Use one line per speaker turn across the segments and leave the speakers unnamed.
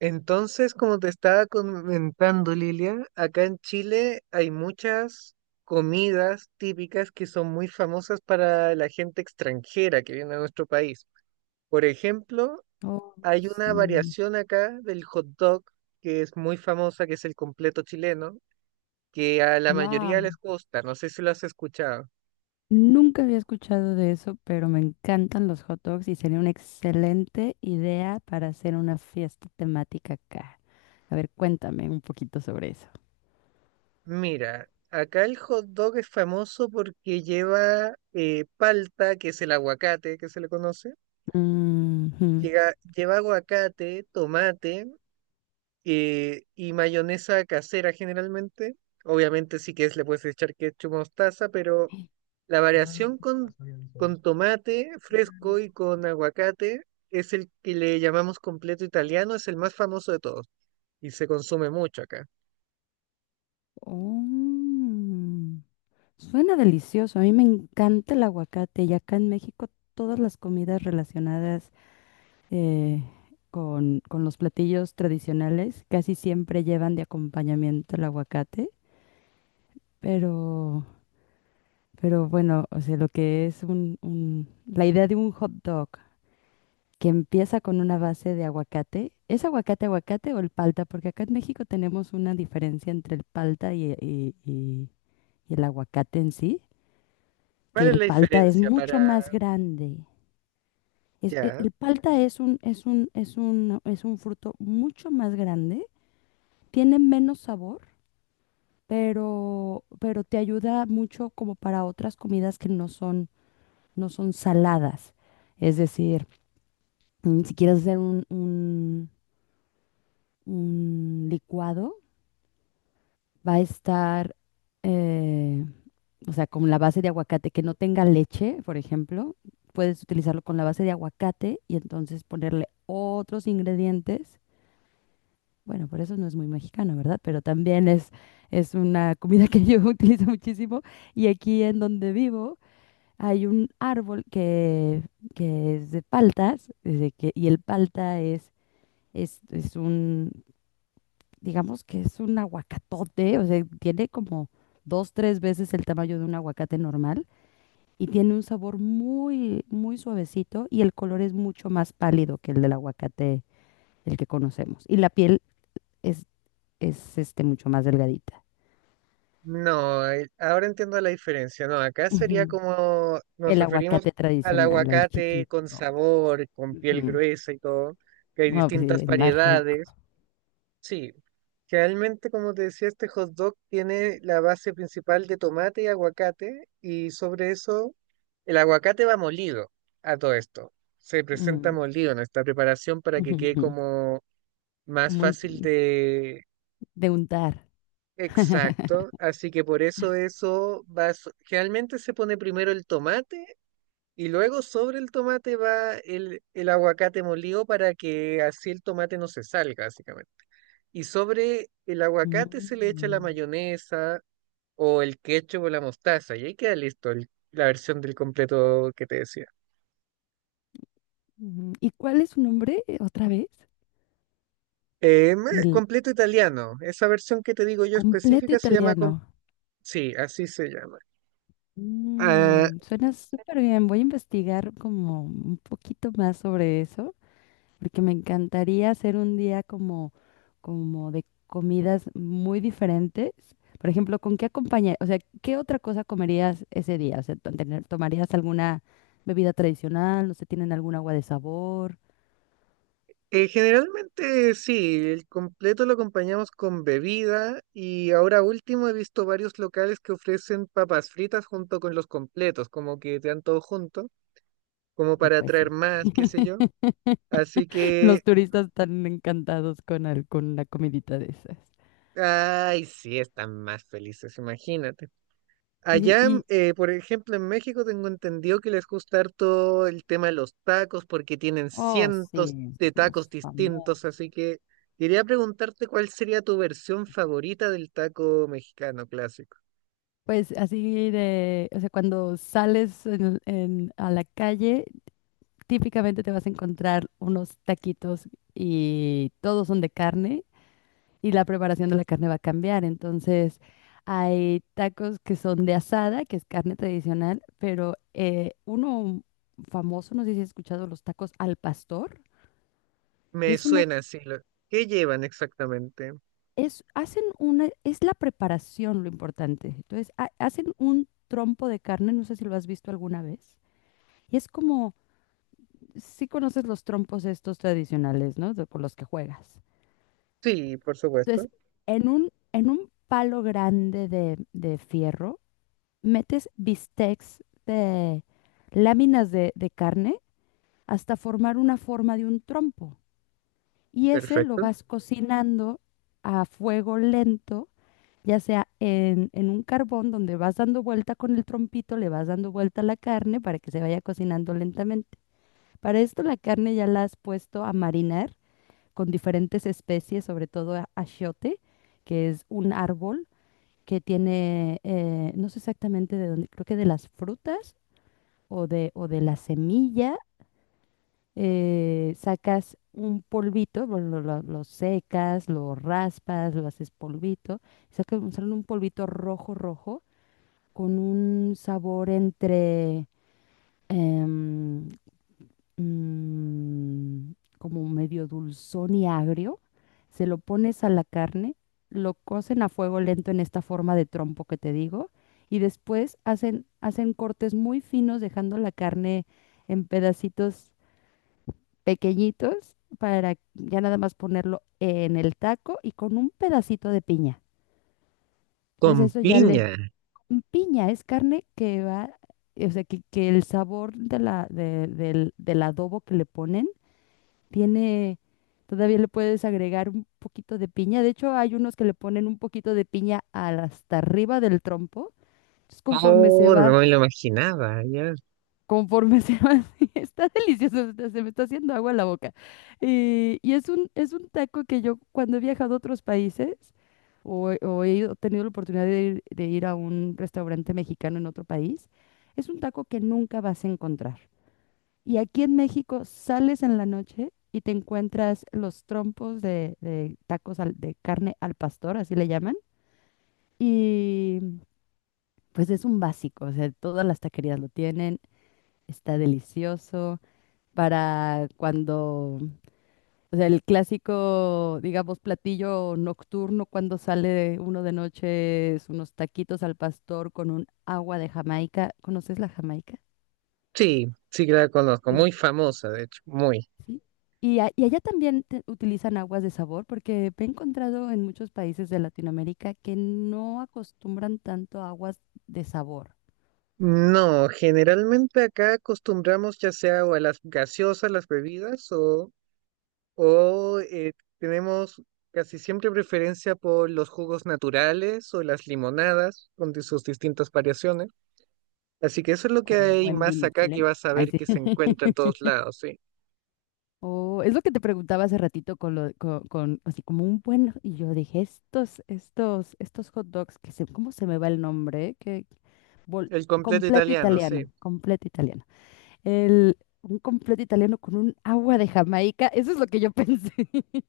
Entonces, como te estaba comentando, Lilia, acá en Chile hay muchas comidas típicas que son muy famosas para la gente extranjera que viene a nuestro país. Por ejemplo,
Oh,
hay una
sí.
variación acá del hot dog que es muy famosa, que es el completo chileno, que a la
Wow.
mayoría les gusta. No sé si lo has escuchado.
Nunca había escuchado de eso, pero me encantan los hot dogs y sería una excelente idea para hacer una fiesta temática acá. A ver, cuéntame un poquito sobre eso.
Mira, acá el hot dog es famoso porque lleva palta, que es el aguacate que se le conoce.
Ujú.
Lleva aguacate, tomate, y mayonesa casera generalmente. Obviamente, si quieres le puedes echar ketchup, mostaza, pero la variación con tomate fresco y con aguacate es el que le llamamos completo italiano, es el más famoso de todos y se consume mucho acá.
Oh, suena delicioso. A mí me encanta el aguacate y acá en México todas las comidas relacionadas eh, con los platillos tradicionales casi siempre llevan de acompañamiento el aguacate, pero Pero bueno, o sea, lo que es la idea de un hot dog que empieza con una base de aguacate, ¿es aguacate aguacate o el palta? Porque acá en México tenemos una diferencia entre el palta y, y el aguacate en sí, que
¿Cuál es
el
la
palta es
diferencia para
mucho más grande.
ya?
El palta es un, es un fruto mucho más grande, tiene menos sabor, pero te ayuda mucho como para otras comidas que no son. No son saladas. Es decir, si quieres hacer un licuado, va a estar, eh, o sea, con la base de aguacate que no tenga leche, por ejemplo, puedes utilizarlo con la base de aguacate y entonces ponerle otros ingredientes. Bueno, por eso no es muy mexicano, ¿verdad? Pero también es una comida que yo utilizo muchísimo. Y aquí en donde vivo, hay un árbol que es de paltas, y el palta es un, digamos que es un aguacatote, o sea, tiene como dos, tres veces el tamaño de un aguacate normal y tiene un sabor muy, muy suavecito y el color es mucho más pálido que el del aguacate, el que conocemos. Y la piel es, mucho más delgadita.
No, ahora entiendo la diferencia. No, acá sería
Ujú.
como nos
El
referimos
aguacate
al
tradicional, el
aguacate con
chiquito.
sabor, con piel
Ujú.
gruesa y todo, que hay
No, pues sí,
distintas
el más rico.
variedades. Sí, realmente como te decía, este hot dog tiene la base principal de tomate y aguacate, y sobre eso el aguacate va molido, a todo esto. Se presenta molido en esta preparación para que
Ujú,
quede
ujú.
como más
Como un,
fácil.
de untar.
Exacto, así que por eso eso va, generalmente se pone primero el tomate y luego sobre el tomate va el aguacate molido para que así el tomate no se salga, básicamente. Y sobre el aguacate se le echa la
Mm.
mayonesa o el ketchup o la mostaza, y ahí queda listo la versión del completo que te decía.
Ujú. ¿Y cuál es su nombre otra vez? El
Completo italiano, esa versión que te digo yo
completo
específica se llama,
italiano.
sí, así se llama. Ah,
Mm, suena súper bien. Voy a investigar como un poquito más sobre eso, porque me encantaría hacer un día como, como de comidas muy diferentes. Por ejemplo, ¿con qué acompañar? O sea, ¿qué otra cosa comerías ese día? O sea, ¿tomarías alguna bebida tradicional? No sé, ¿tienen algún agua de sabor?
Generalmente sí, el completo lo acompañamos con bebida, y ahora último he visto varios locales que ofrecen papas fritas junto con los completos, como que te dan todo junto, como
Y
para
pues
atraer
sí,
más, qué sé yo. Así que,
los turistas están encantados con, con la comidita de esas.
ay, sí, están más felices, imagínate.
Oye,
Allá,
y,
por ejemplo, en México tengo entendido que les gusta harto el tema de los tacos porque tienen
oh,
cientos
sí,
de
somos
tacos distintos,
famosos.
así que quería preguntarte cuál sería tu versión favorita del taco mexicano clásico.
Pues así de, o sea, cuando sales a la calle, típicamente te vas a encontrar unos taquitos y todos son de carne y la preparación de la carne va a cambiar. Entonces, hay tacos que son de asada, que es carne tradicional, pero uno famoso, no sé si has escuchado los tacos al pastor. Y
Me
es una,
suena así. ¿Qué llevan exactamente?
es, hacen una, es la preparación lo importante. Entonces, hacen un trompo de carne, no sé si lo has visto alguna vez. Y es como, si conoces los trompos estos tradicionales, ¿no? Con los que juegas.
Sí, por supuesto.
Entonces, en un palo grande de fierro, metes bistecs de láminas de carne hasta formar una forma de un trompo. Y ese lo
Perfecto.
vas cocinando a fuego lento ya sea en un carbón donde vas dando vuelta con el trompito, le vas dando vuelta a la carne para que se vaya cocinando lentamente. Para esto la carne ya la has puesto a marinar con diferentes especies, sobre todo achiote, que es un árbol que tiene, no sé exactamente de dónde, creo que de las frutas o de la semilla, sacas un polvito, lo, lo secas, lo raspas, lo haces polvito, sacas un sale un polvito rojo, rojo, con un sabor entre em, mm, como medio dulzón y agrio. Se lo pones a la carne, lo cocen a fuego lento en esta forma de trompo que te digo, y después hacen, hacen cortes muy finos, dejando la carne en pedacitos pequeñitos para ya nada más ponerlo en el taco y con un pedacito de piña.
Con
Entonces eso ya le,
piña.
mm, piña es carne que va, o sea, que el sabor de la, del, del adobo que le ponen tiene, todavía le puedes agregar un poquito de piña. De hecho, hay unos que le ponen un poquito de piña hasta arriba del trompo. Entonces, conforme se
Oh,
va
no me lo imaginaba, ya.
conforme se va está delicioso, hasta se me está haciendo agua en la boca. Y es un taco que yo cuando he viajado a otros países o, tenido la oportunidad de ir a un restaurante mexicano en otro país, es un taco que nunca vas a encontrar. Y aquí en México sales en la noche y te encuentras los trompos de tacos de carne al pastor, así le llaman. Y pues es un básico, o sea, todas las taquerías lo tienen, está delicioso para cuando, o sea, el clásico, digamos, platillo nocturno cuando sale uno de noche es unos taquitos al pastor con un agua de Jamaica. ¿Conoces la Jamaica?
Sí, sí que la conozco,
Sí.
muy famosa, de hecho, muy.
Sí. Y, y allá también utilizan aguas de sabor porque me he encontrado en muchos países de Latinoamérica que no acostumbran tanto a aguas de sabor
No, generalmente acá acostumbramos ya sea o a las gaseosas, las bebidas, o tenemos casi siempre preferencia por los jugos naturales o las limonadas con sus distintas variaciones. Así que eso es lo que
como el
hay
buen
más
vino
acá que
chileno.
vas a
Ay,
ver
sí.
que se encuentra en todos lados, sí.
Oh, es lo que te preguntaba hace ratito con lo, con, así como un buen, y yo dije, estos, estos hot dogs, que se, ¿cómo se me va el nombre? Que, bol-
El completo
completo
italiano, sí.
italiano, completo italiano. El, un completo italiano con un agua de Jamaica, eso es lo que yo pensé.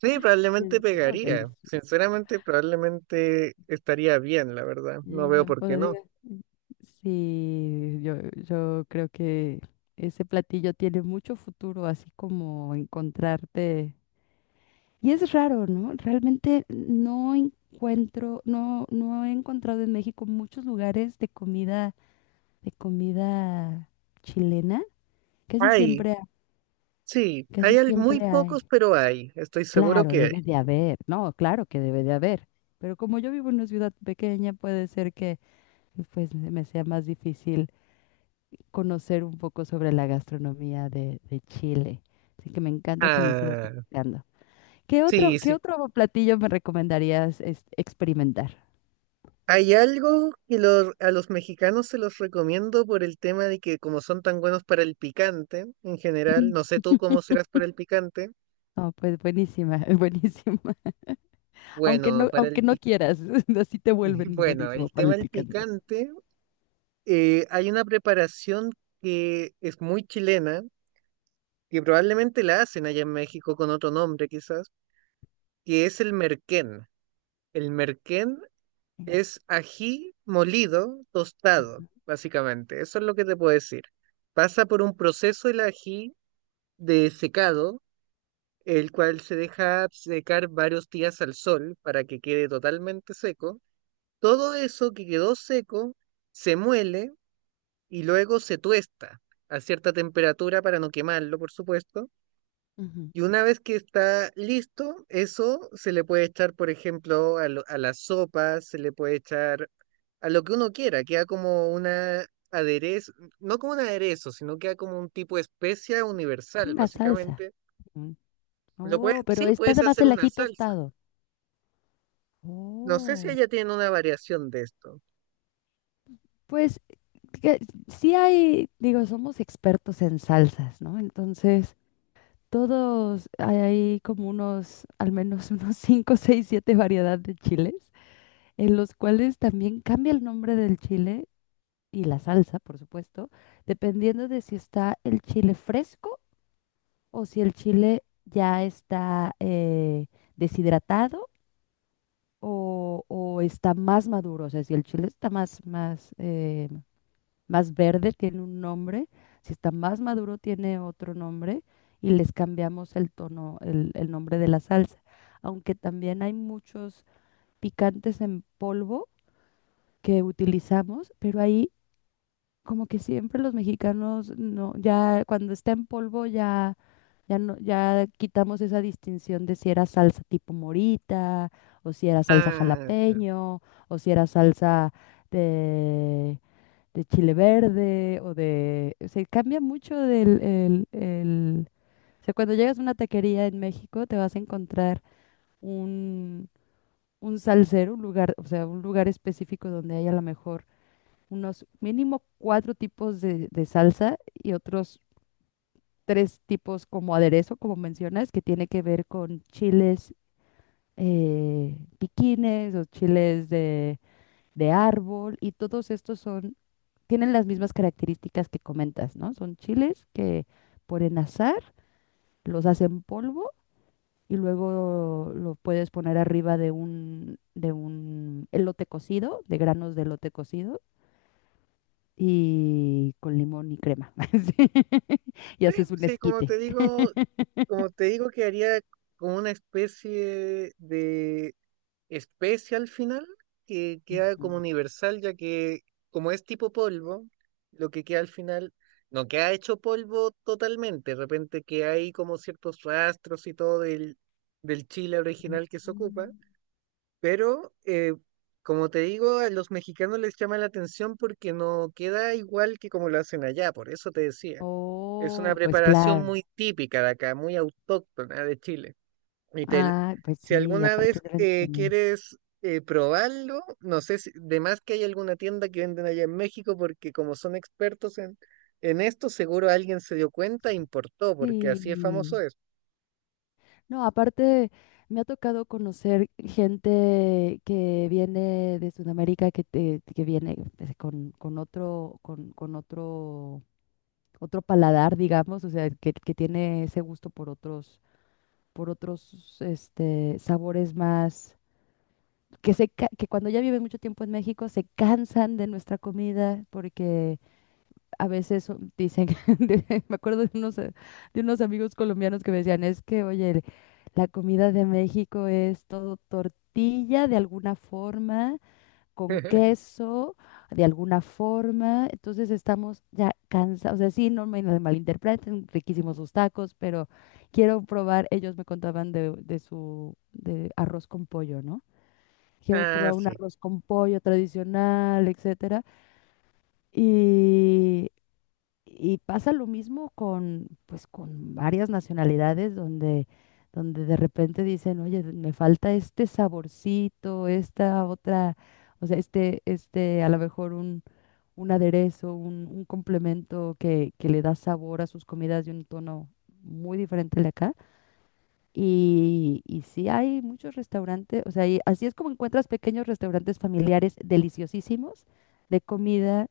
Sí,
Yo
probablemente
dije, no,
pegaría.
delicioso.
Sinceramente, probablemente estaría bien, la verdad. No
Y
veo
yo
por qué no.
podría. Sí, yo creo que ese platillo tiene mucho futuro, así como encontrarte. Y es raro, ¿no? Realmente no encuentro, no, no he encontrado en México muchos lugares de comida chilena. Casi
Ay,
siempre,
sí,
casi
hay muy
siempre hay.
pocos, pero hay, estoy seguro
Claro,
que hay.
debe de haber, no, claro que debe de haber. Pero como yo vivo en una ciudad pequeña, puede ser que pues me sea más difícil conocer un poco sobre la gastronomía de Chile. Así que me encanta que me sigas
Ah,
platicando.
sí,
Qué
sí.
otro platillo me recomendarías es, experimentar?
Hay algo que los, a los mexicanos se los recomiendo por el tema de que como son tan buenos para el picante en general,
Mm.
no sé tú cómo serás para el picante.
No, pues buenísima, buenísima.
Bueno, para el
Aunque no quieras, así te vuelven
bueno,
buenísimo
el
para
tema
el
del
picante.
picante, hay una preparación que es muy chilena, que probablemente la hacen allá en México con otro nombre quizás, que es el merquén. El merquén
Mm,
es ají molido, tostado,
ujú,
básicamente. Eso es lo que te puedo decir. Pasa por un proceso el ají de secado, el cual se deja secar varios días al sol para que quede totalmente seco. Todo eso que quedó seco se muele y luego se tuesta a cierta temperatura para no quemarlo, por supuesto,
ujú.
y una vez que está listo, eso se le puede echar, por ejemplo, a, a las sopas, se le puede echar a lo que uno quiera, queda como una aderezo, no como un aderezo, sino queda como un tipo de especia
Sí,
universal,
una salsa.
básicamente.
Mm.
Lo puede,
Oh, pero
sí,
está
puedes
además
hacer
el
una
ají
salsa.
tostado.
No sé si
Oh,
ella tiene una variación de esto.
pues que sí hay, digo, somos expertos en salsas, ¿no? Entonces, todos hay como unos, al menos unos 5, 6, 7 variedades de chiles, en los cuales también cambia el nombre del chile y la salsa, por supuesto, dependiendo de si está el chile fresco o si el chile ya está deshidratado o está más maduro. O sea, si el chile está más, más, más verde, tiene un nombre, si está más maduro, tiene otro nombre y les cambiamos el tono, el nombre de la salsa. Aunque también hay muchos picantes en polvo que utilizamos, pero ahí como que siempre los mexicanos no, ya cuando está en polvo ya, ya no, ya quitamos esa distinción de si era salsa tipo morita, o si era salsa
Ah, ya.
jalapeño, o si era salsa de, de chile verde, o de, se cambia mucho del, o sea, cuando llegas a una taquería en México te vas a encontrar un, un salsero, un lugar, o sea, un lugar específico donde hay a lo mejor unos mínimo cuatro tipos de salsa y otros tres tipos como aderezo, como mencionas, que tiene que ver con chiles piquines o chiles de árbol y todos estos son, tienen las mismas características que comentas, ¿no? Son chiles que por enazar los hacen polvo y luego lo puedes poner arriba de un elote cocido, de granos de elote cocido y con limón y crema. Sí. Y
Sí,
haces un
sí,
esquite.
como te digo, que haría como una especie de especie al final que queda como
Ujú.
universal, ya que como es tipo polvo, lo que queda al final no queda hecho polvo totalmente, de repente que hay como ciertos rastros y todo del, del chile original que se ocupa,
Mm.
pero como te digo, a los mexicanos les llama la atención porque no queda igual que como lo hacen allá, por eso te decía. Es una
Oh, pues
preparación
claro.
muy típica de acá, muy autóctona de Chile. Y
Ah, pues
si
sí, y
alguna vez
aparte deben de tener.
quieres probarlo, no sé si, de más que hay alguna tienda que venden allá en México, porque como son expertos en esto, seguro alguien se dio cuenta e importó, porque
Sí.
así es famoso es.
No, aparte me ha tocado conocer gente que viene de Sudamérica, que, que viene pues, con otro, otro paladar, digamos, o sea, que tiene ese gusto por otros, este, sabores más que, se, que cuando ya viven mucho tiempo en México se cansan de nuestra comida porque a veces dicen, me acuerdo de unos amigos colombianos que me decían, es que, oye, la comida de México es todo tortilla de alguna forma, con queso de alguna forma, entonces estamos ya cansados, o sea, sí, no me malinterpreten, riquísimos sus tacos, pero quiero probar, ellos me contaban de su de arroz con pollo, ¿no? Quiero
Ah,
probar un
sí,
arroz con pollo tradicional, etcétera. Y, y pasa lo mismo con, pues, con varias nacionalidades donde, donde de repente dicen, oye, me falta este saborcito, esta otra, o sea, este, a lo mejor un aderezo, un complemento que le da sabor a sus comidas de un tono muy diferente al de acá. Y sí hay muchos restaurantes, o sea, y así es como encuentras pequeños restaurantes familiares deliciosísimos de comida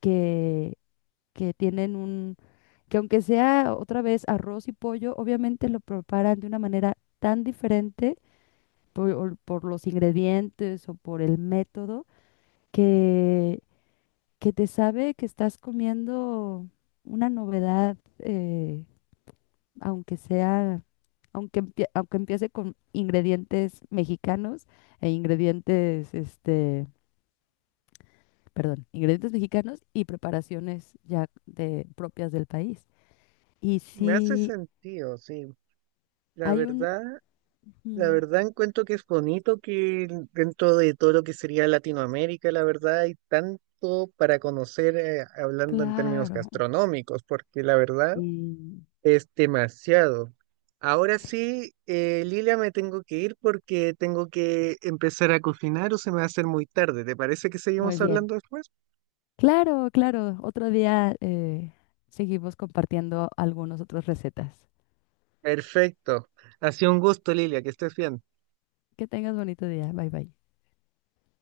que, que tienen un, que aunque sea otra vez arroz y pollo, obviamente lo preparan de una manera tan diferente por, o por los ingredientes o por el método que, que te sabe que estás comiendo una novedad aunque sea, aunque, aunque empiece con ingredientes mexicanos e ingredientes, este, perdón, ingredientes mexicanos y preparaciones ya de, propias del país. Y
me hace
si
sentido, sí. La
hay un,
verdad, la
mm,
verdad encuentro que es bonito que dentro de todo lo que sería Latinoamérica, la verdad hay tanto para conocer, hablando en términos
claro,
gastronómicos, porque la verdad...
mm,
Es demasiado. Ahora sí, Lilia, me tengo que ir porque tengo que empezar a cocinar o se me va a hacer muy tarde. ¿Te parece que
muy
seguimos
bien.
hablando después?
Claro, claro, otro día seguimos compartiendo algunas otras recetas.
Perfecto. Ha sido un gusto, Lilia, que estés bien.
Que tengas bonito día, bye bye.